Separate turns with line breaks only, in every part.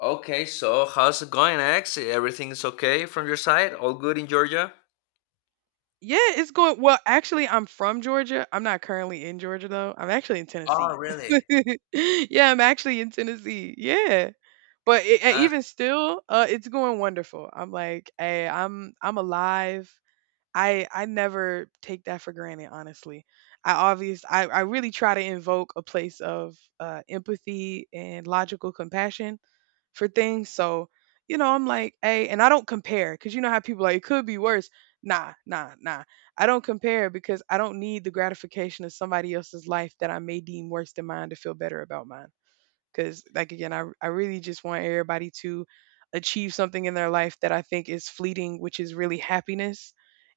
Okay, so how's it going, X? Everything's okay from your side? All good in Georgia?
Yeah, it's going well. Actually, I'm from Georgia. I'm not currently in Georgia though. I'm actually in
Oh,
Tennessee.
really?
Yeah, I'm actually in Tennessee. Yeah, but it,
Uh,
even still, it's going wonderful. I'm like, hey, I'm alive. I never take that for granted, honestly. I really try to invoke a place of empathy and logical compassion for things. So, I'm like, hey, and I don't compare because you know how people are, like, it could be worse. Nah, nah, nah. I don't compare because I don't need the gratification of somebody else's life that I may deem worse than mine to feel better about mine. Because, like, again, I really just want everybody to achieve something in their life that I think is fleeting, which is really happiness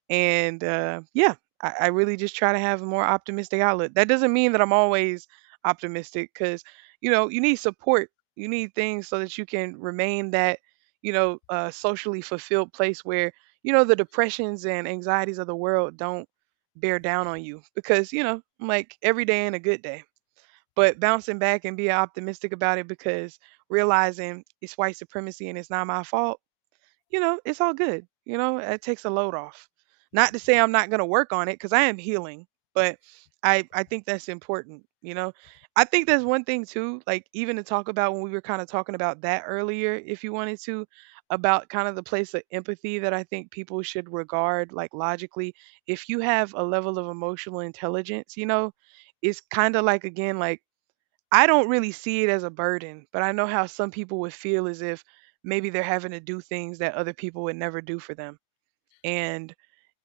and yeah, I really just try to have a more optimistic outlook. That doesn't mean that I'm always optimistic, because you know you need support, you need things so that you can remain that, you know, socially fulfilled place where, you know, the depressions and anxieties of the world don't bear down on you. Because, you know, I'm like, every day ain't a good day, but bouncing back and be optimistic about it because realizing it's white supremacy and it's not my fault, you know, it's all good. You know, it takes a load off. Not to say I'm not going to work on it because I am healing, but I think that's important. You know, I think that's one thing too, like, even to talk about when we were kind of talking about that earlier, if you wanted to, about kind of the place of empathy that I think people should regard like logically. If you have a level of emotional intelligence, you know, it's kind of like, again, like, I don't really see it as a burden, but I know how some people would feel as if maybe they're having to do things that other people would never do for them. And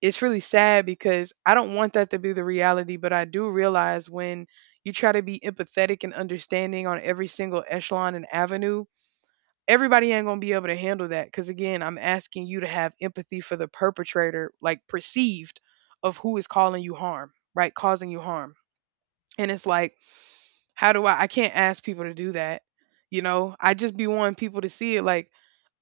it's really sad because I don't want that to be the reality, but I do realize when you try to be empathetic and understanding on every single echelon and avenue, everybody ain't going to be able to handle that. Because again, I'm asking you to have empathy for the perpetrator, like, perceived of who is calling you harm, right? Causing you harm. And it's like, how do I, can't ask people to do that. You know, I just be wanting people to see it like,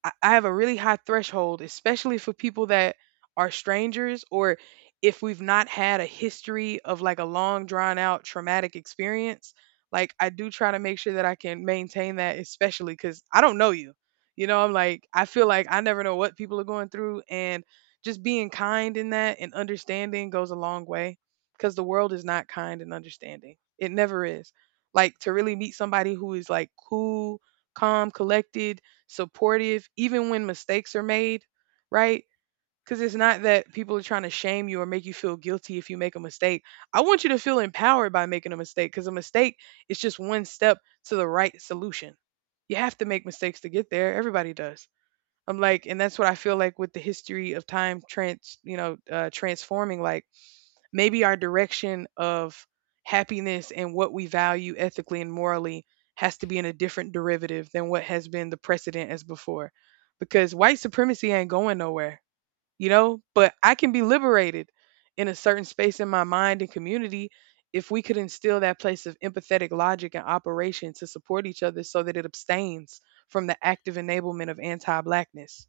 I have a really high threshold, especially for people that are strangers, or if we've not had a history of like a long drawn out traumatic experience. Like, I do try to make sure that I can maintain that, especially because I don't know you. You know, I'm like, I feel like I never know what people are going through. And just being kind in that and understanding goes a long way because the world is not kind and understanding. It never is. Like, to really meet somebody who is like cool, calm, collected, supportive, even when mistakes are made, right? Because it's not that people are trying to shame you or make you feel guilty if you make a mistake. I want you to feel empowered by making a mistake, because a mistake is just one step to the right solution. You have to make mistakes to get there. Everybody does. I'm like, and that's what I feel like with the history of time transforming. Like, maybe our direction of happiness and what we value ethically and morally has to be in a different derivative than what has been the precedent as before. Because white supremacy ain't going nowhere, you know, but I can be liberated in a certain space in my mind and community if we could instill that place of empathetic logic and operation to support each other so that it abstains from the active enablement of anti-blackness.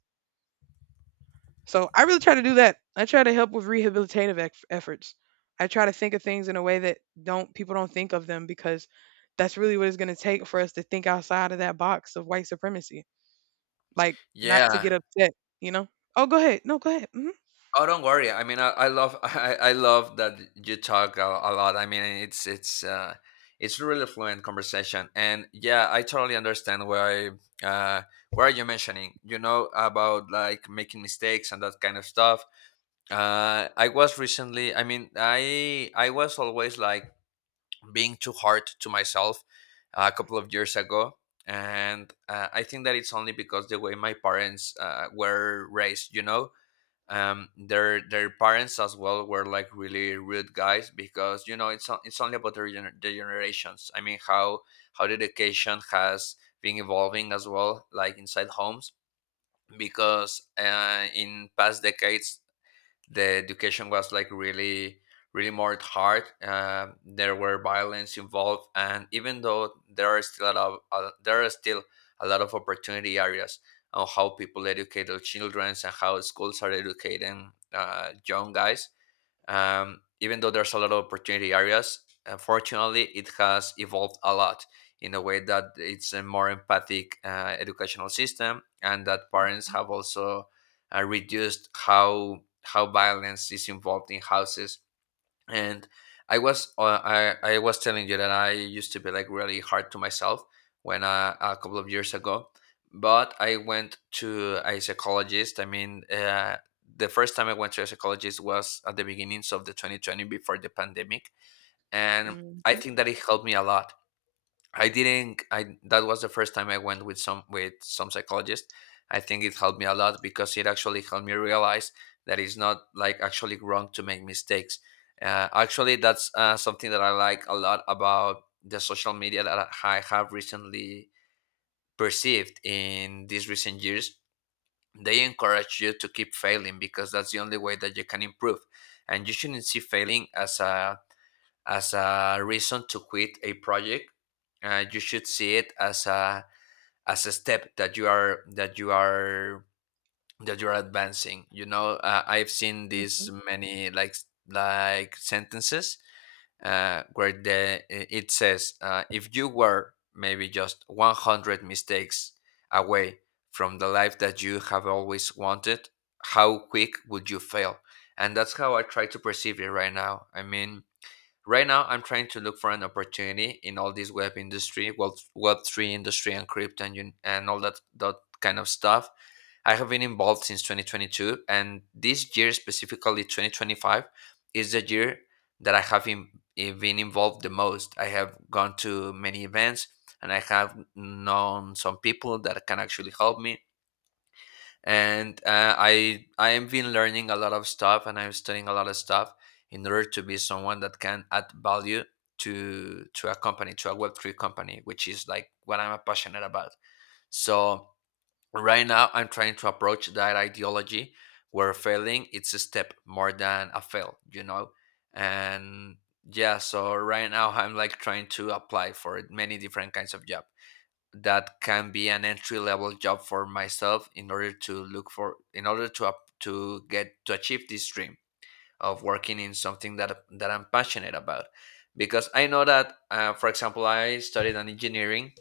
So I really try to do that. I try to help with rehabilitative efforts. I try to think of things in a way that don't, people don't think of them, because that's really what it's going to take for us to think outside of that box of white supremacy. Like, not to
yeah.
get upset, you know? Oh, go ahead. No, go ahead. Hmm.
Oh, don't worry. I mean, I love I love that you talk a lot. I mean, it's a really fluent conversation, and yeah, I totally understand uh, why you mentioning. You know about like making mistakes and that kind of stuff. I was recently. I mean, I was always like being too hard to myself a couple of years ago, and I think that it's only because the way my parents were raised, you know. Their parents as well were like really rude guys because, you know, it's only about the generations. I mean how the education has been evolving as well, like inside homes, because in past decades the education was like really really more hard. There were violence involved, and even though there are still a lot of, there are still a lot of opportunity areas on how people educate their children and how schools are educating young guys. Even though there's a lot of opportunity areas, unfortunately, it has evolved a lot in a way that it's a more empathic educational system, and that parents have also reduced how violence is involved in houses. And I was telling you that I used to be like really hard to myself when a couple of years ago, but I went to a psychologist. I mean, the first time I went to a psychologist was at the beginnings of the 2020 before the pandemic, and I
Hmm.
think that it helped me a lot. I didn't. I that was the first time I went with some psychologist. I think it helped me a lot because it actually helped me realize that it's not like actually wrong to make mistakes. Actually, that's something that I like a lot about the social media that I have recently perceived in these recent years. They encourage you to keep failing because that's the only way that you can improve, and you shouldn't see failing as a reason to quit a project. You should see it as a step that you are that you are advancing. You know, I've seen
Hmm.
these many like sentences where the it says if you were maybe just 100 mistakes away from the life that you have always wanted, how quick would you fail? And that's how I try to perceive it right now. Right now, I'm trying to look for an opportunity in all this web industry, web three industry, and crypto and, and all that that kind of stuff. I have been involved since 2022, and this year specifically 2025 is the year that I have in, eh, been involved the most. I have gone to many events, and I have known some people that can actually help me. And I I've been learning a lot of stuff, and I'm studying a lot of stuff in order to be someone that can add value to a company, to a web3 company, which is like what I'm passionate about. So right now I'm trying to approach that ideology where failing it's a step more than a fail, you know. And yeah, so right now I'm like trying to apply for many different kinds of job that can be an entry level job for myself in order to look for, in order to up to get to achieve this dream of working in something that I'm passionate about, because I know that, for example, I studied an engineering.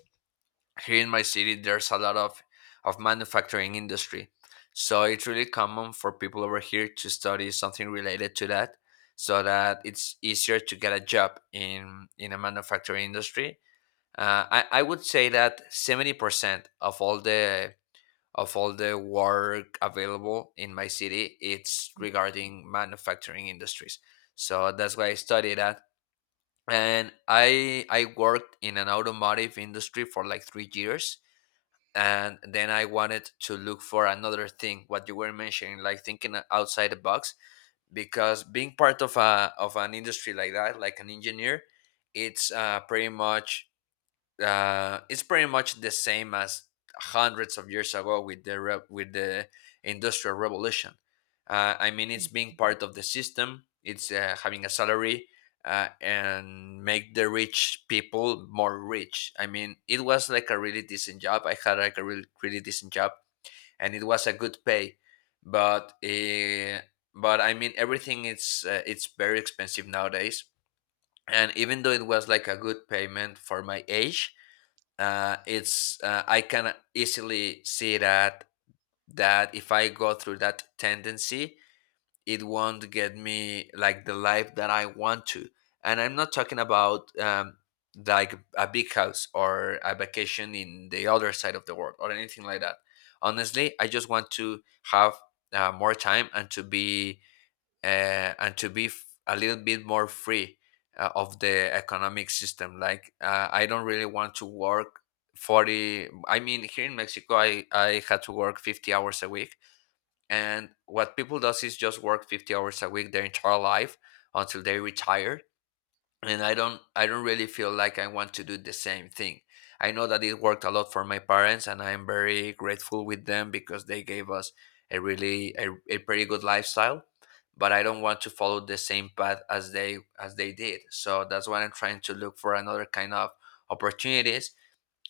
Here in my city there's a lot of manufacturing industry, so it's really common for people over here to study something related to that, so that it's easier to get a job in a manufacturing industry. I would say that 70% of all the work available in my city it's regarding manufacturing industries, so that's why I studied that. And I worked in an automotive industry for like 3 years, and then I wanted to look for another thing, what you were mentioning like thinking outside the box, because being part of a of an industry like that, like an engineer, it's uh, pretty much it's pretty much the same as hundreds of years ago with with the industrial revolution. I mean, it's being part of the system. It's having a salary and make the rich people more rich. I mean, it was like a really decent job. I had like a really really decent job, and it was a good pay, but. Uh, but I mean, everything it's very expensive nowadays. And even though it was like a good payment for my age, it's I can easily see that that if I go through that tendency, it won't get me like the life that I want to. And I'm not talking about like a big house or a vacation in the other side of the world or anything like that. Honestly, I just want to have more time and to be a little bit more free of the economic system. Like I don't really want to work 40. I mean, here in Mexico, I had to work 50 hours a week. And what people does is just work 50 hours a week their entire life until they retire. And I don't really feel like I want to do the same thing. I know that it worked a lot for my parents, and I'm very grateful with them because they gave us a really a, a pretty good lifestyle, but I don't want to follow the same path as they did. So that's why I'm trying to look for another kind of opportunities.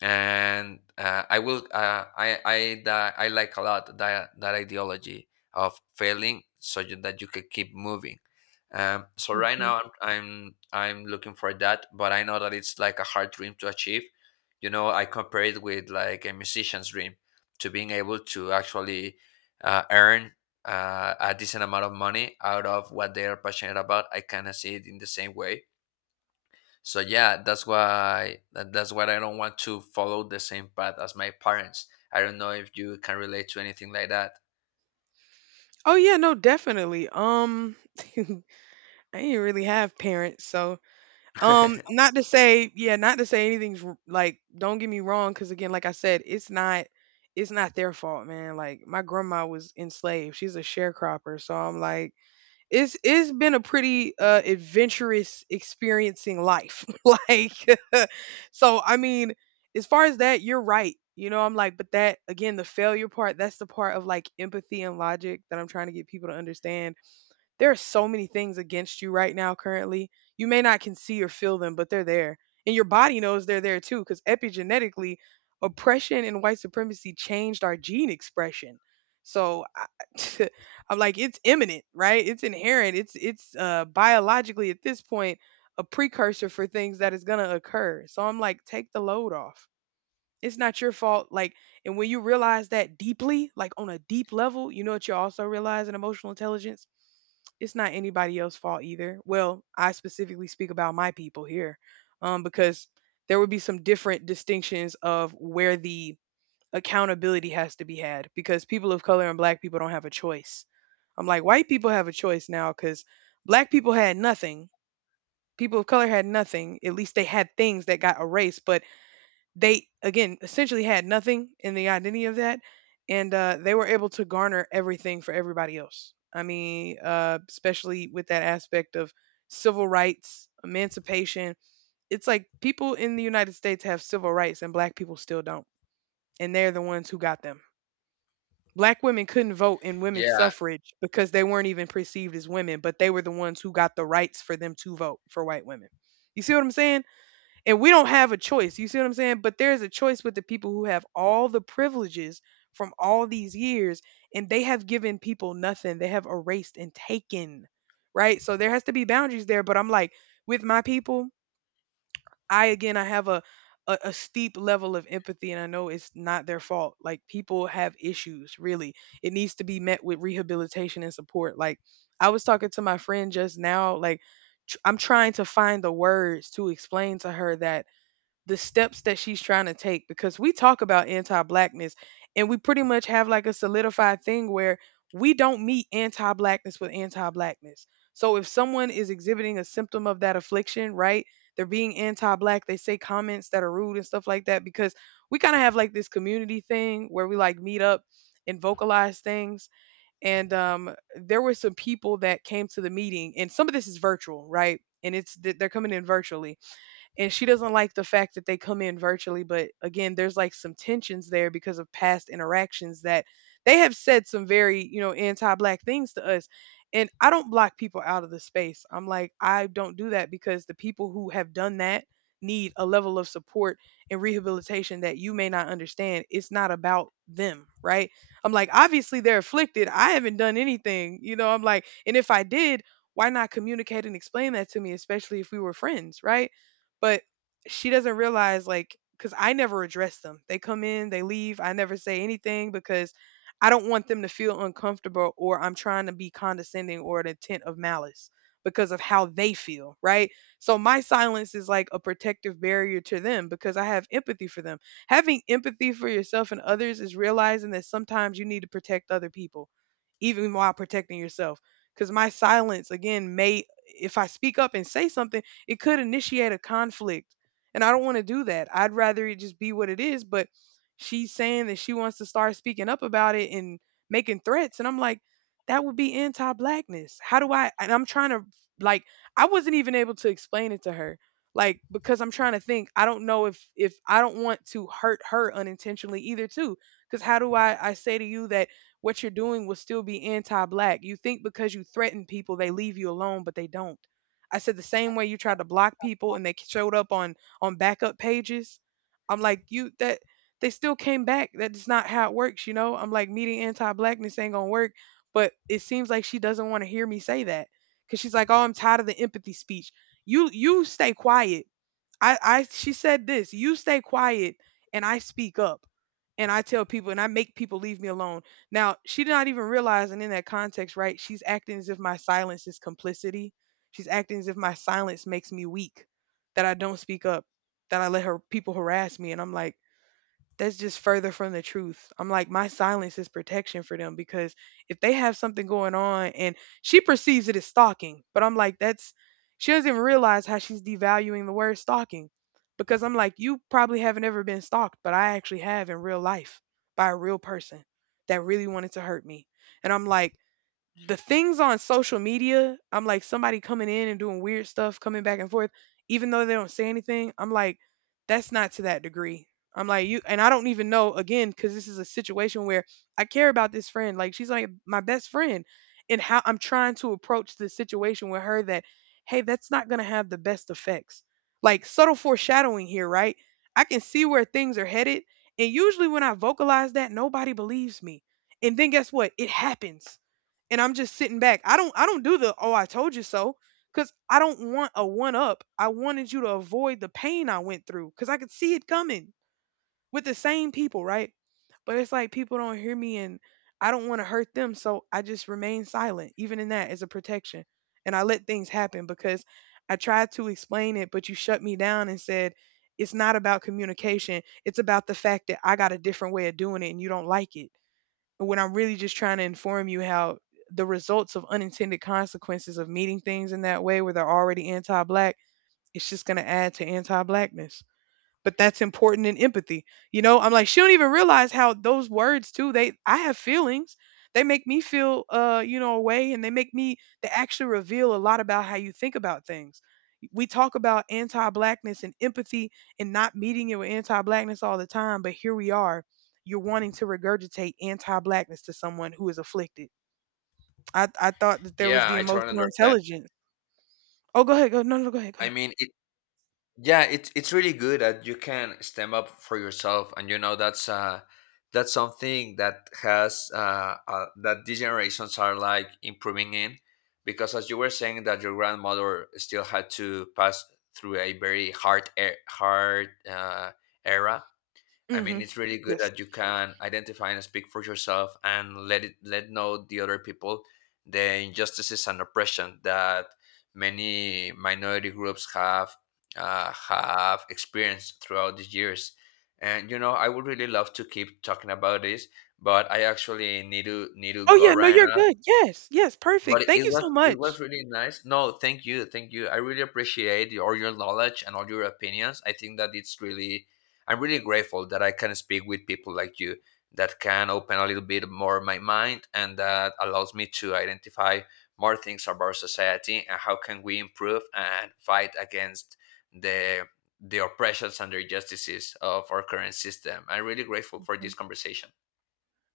And I that I like a lot that that ideology of failing so that you can keep moving. So right
Hmm.
now I'm I'm looking for that, but I know that it's like a hard dream to achieve. You know, I compare it with like a musician's dream to being able to actually earn a decent amount of money out of what they are passionate about. I kind of see it in the same way. So yeah, that's why I don't want to follow the same path as my parents. I don't know if you can relate to anything like that.
Oh yeah, no, definitely. I didn't really have parents, so, not to say, yeah, not to say anything's like, don't get me wrong, because again, like I said, it's not their fault, man. Like, my grandma was enslaved; she's a sharecropper, so I'm like, it's been a pretty adventurous experiencing life, like, so I mean, as far as that, you're right. You know, I'm like, but that again, the failure part, that's the part of like empathy and logic that I'm trying to get people to understand. There are so many things against you right now currently. You may not can see or feel them, but they're there. And your body knows they're there too, cuz epigenetically oppression and white supremacy changed our gene expression. So I, I'm like, it's imminent, right? It's inherent. It's biologically at this point a precursor for things that is going to occur. So I'm like, take the load off. It's not your fault, like, and when you realize that deeply, like on a deep level, you know what you also realize in emotional intelligence? It's not anybody else's fault either. Well, I specifically speak about my people here, because there would be some different distinctions of where the accountability has to be had, because people of color and black people don't have a choice. I'm like, white people have a choice now because black people had nothing. People of color had nothing. At least they had things that got erased, but they again essentially had nothing in the identity of that. And they were able to garner everything for everybody else. I mean, especially with that aspect of civil rights, emancipation, it's like people in the United States have civil rights and black people still don't, and they're the ones who got them. Black women couldn't vote in women's
Yeah,
suffrage because they weren't even perceived as women, but they were the ones who got the rights for them to vote, for white women. You see what I'm saying? And we don't have a choice. You see what I'm saying? But there's a choice with the people who have all the privileges from all these years, and they have given people nothing. They have erased and taken, right? So there has to be boundaries there. But I'm like, with my people, I again, I have a steep level of empathy and I know it's not their fault. Like, people have issues, really. It needs to be met with rehabilitation and support. Like, I was talking to my friend just now, like, I'm trying to find the words to explain to her that the steps that she's trying to take, because we talk about anti-blackness, and we pretty much have like a solidified thing where we don't meet anti-blackness with anti-blackness. So if someone is exhibiting a symptom of that affliction, right? They're being anti-black, they say comments that are rude and stuff like that, because we kind of have like this community thing where we like meet up and vocalize things, and um, there were some people that came to the meeting, and some of this is virtual, right? And they're coming in virtually, and she doesn't like the fact that they come in virtually, but again, there's like some tensions there because of past interactions, that they have said some very, you know, anti-black things to us. And I don't block people out of the space. I'm like, I don't do that because the people who have done that need a level of support and rehabilitation that you may not understand. It's not about them, right? I'm like, obviously they're afflicted. I haven't done anything, you know. I'm like, and if I did, why not communicate and explain that to me, especially if we were friends, right? But she doesn't realize, like, because I never address them. They come in, they leave. I never say anything because I don't want them to feel uncomfortable, or I'm trying to be condescending or an intent of malice because of how they feel, right? So my silence is like a protective barrier to them because I have empathy for them. Having empathy for yourself and others is realizing that sometimes you need to protect other people, even while protecting yourself. Because my silence, again, may, if I speak up and say something, it could initiate a conflict. And I don't want to do that. I'd rather it just be what it is. But she's saying that she wants to start speaking up about it and making threats. And I'm like, that would be anti blackness. How do I? And I'm trying to, like, I wasn't even able to explain it to her. Like, because I'm trying to think, I don't know if I don't want to hurt her unintentionally either, too. Because how do I say to you that what you're doing will still be anti black? You think because you threaten people, they leave you alone, but they don't. I said the same way you tried to block people and they showed up on backup pages. I'm like, you that they still came back. That's not how it works, you know? I'm like, meeting anti-blackness ain't gonna work. But it seems like she doesn't want to hear me say that. Cause she's like, oh, I'm tired of the empathy speech. You stay quiet. I she said this, you stay quiet and I speak up and I tell people and I make people leave me alone. Now, she did not even realize and in that context, right? She's acting as if my silence is complicity. She's acting as if my silence makes me weak, that I don't speak up, that I let her people harass me, and I'm like that's just further from the truth. I'm like, my silence is protection for them because if they have something going on and she perceives it as stalking, but I'm like, that's she doesn't even realize how she's devaluing the word stalking because I'm like, you probably haven't ever been stalked, but I actually have in real life by a real person that really wanted to hurt me. And I'm like, the things on social media, I'm like somebody coming in and doing weird stuff, coming back and forth, even though they don't say anything. I'm like, that's not to that degree. I'm like, you, and I don't even know again, because this is a situation where I care about this friend. Like, she's like my best friend, and how I'm trying to approach the situation with her that, hey, that's not going to have the best effects. Like, subtle foreshadowing here, right? I can see where things are headed. And usually when I vocalize that, nobody believes me. And then guess what? It happens and I'm just sitting back. I don't do the oh I told you so cuz I don't want a one up. I wanted you to avoid the pain I went through cuz I could see it coming with the same people, right? But it's like people don't hear me and I don't want to hurt them, so I just remain silent even in that as a protection. And I let things happen because I tried to explain it, but you shut me down and said it's not about communication. It's about the fact that I got a different way of doing it and you don't like it when I'm really just trying to inform you how the results of unintended consequences of meeting things in that way where they're already anti black, it's just going to add to anti blackness, but that's important in empathy. You know, I'm like, she don't even realize how those words too, they I have feelings. They make me feel you know, a way, and they make me they actually reveal a lot about how you think about things. We talk about anti-blackness and empathy and not meeting it with anti-blackness all the time, but here we are. You're wanting to regurgitate anti-blackness to someone who is afflicted. I thought that there was
yeah,
the
I totally
emotional
understand.
intelligence. Oh, go ahead. Go no no go ahead. Go
I
ahead.
mean, yeah, it's really good that you can stand up for yourself, and you know that's that's something that has that these generations are like improving in, because as you were saying that your grandmother still had to pass through a very hard era, I mean,
Mhm.
it's really good
Yes.
that you can identify and speak for yourself and let know the other people the injustices and oppression that many minority groups have experienced throughout these years. And you know, I would really love to keep talking about this, but I actually need to
Oh,
go
yeah. No,
right
you're
now.
good. Yes. Yes.
But
Perfect.
it
Thank
it
you
was
so
it was
much.
really nice. No, thank you, thank you. I really appreciate your, all your knowledge and all your opinions. I think that it's really, I'm really grateful that I can speak with people like you that can open a little bit more my mind and that allows me to identify more things about society and how can we improve and fight against the the oppressions and the injustices of our current system. I'm really grateful for this
Mhm.
conversation.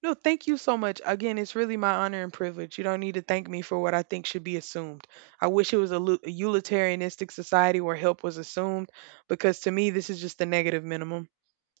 No, thank you so much. Again, it's really my honor and privilege. You don't need to thank me for what I think should be assumed. I wish it was a, lu- a utilitarianistic society where help was assumed because to me, this is just the negative minimum.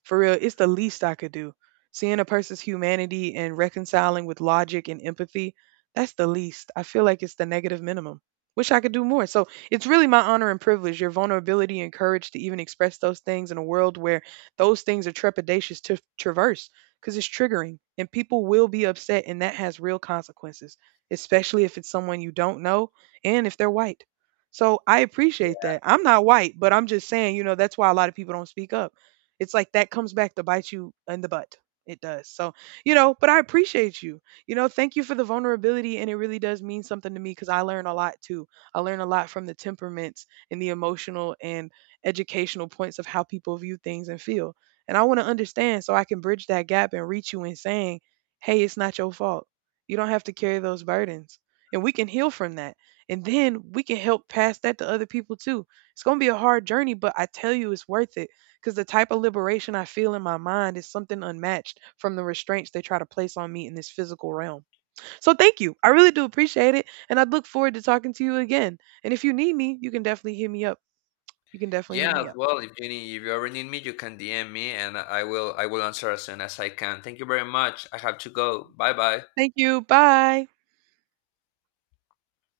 For real, it's the least I could do. Seeing a person's humanity and reconciling with logic and empathy, that's the least. I feel like it's the negative minimum. Wish I could do more. So it's really my honor and privilege, your vulnerability and courage to even express those things in a world where those things are trepidatious to traverse because it's triggering and people will be upset and that has real consequences, especially if it's someone you don't know and if they're white. So I appreciate
Yeah.
that. I'm not white, but I'm just saying, you know, that's why a lot of people don't speak up, it's like that comes back to bite you in the butt. It does. So, you know, but I appreciate you. You know, thank you for the vulnerability. And it really does mean something to me because I learn a lot too. I learn a lot from the temperaments and the emotional and educational points of how people view things and feel. And I want to understand so I can bridge that gap and reach you in saying, hey, it's not your fault. You don't have to carry those burdens. And we can heal from that. And then we can help pass that to other people too. It's going to be a hard journey, but I tell you, it's worth it because the type of liberation I feel in my mind is something unmatched from the restraints they try to place on me in this physical realm. So thank you. I really do appreciate it. And I look forward to talking to you again. And if you need me, you can definitely hit me up. You can definitely hit
Yeah, as
me up.
well. If you ever need me, you can DM me, and I will answer as soon as I can. Thank you very much. I have to go. Bye bye.
Thank you. Bye.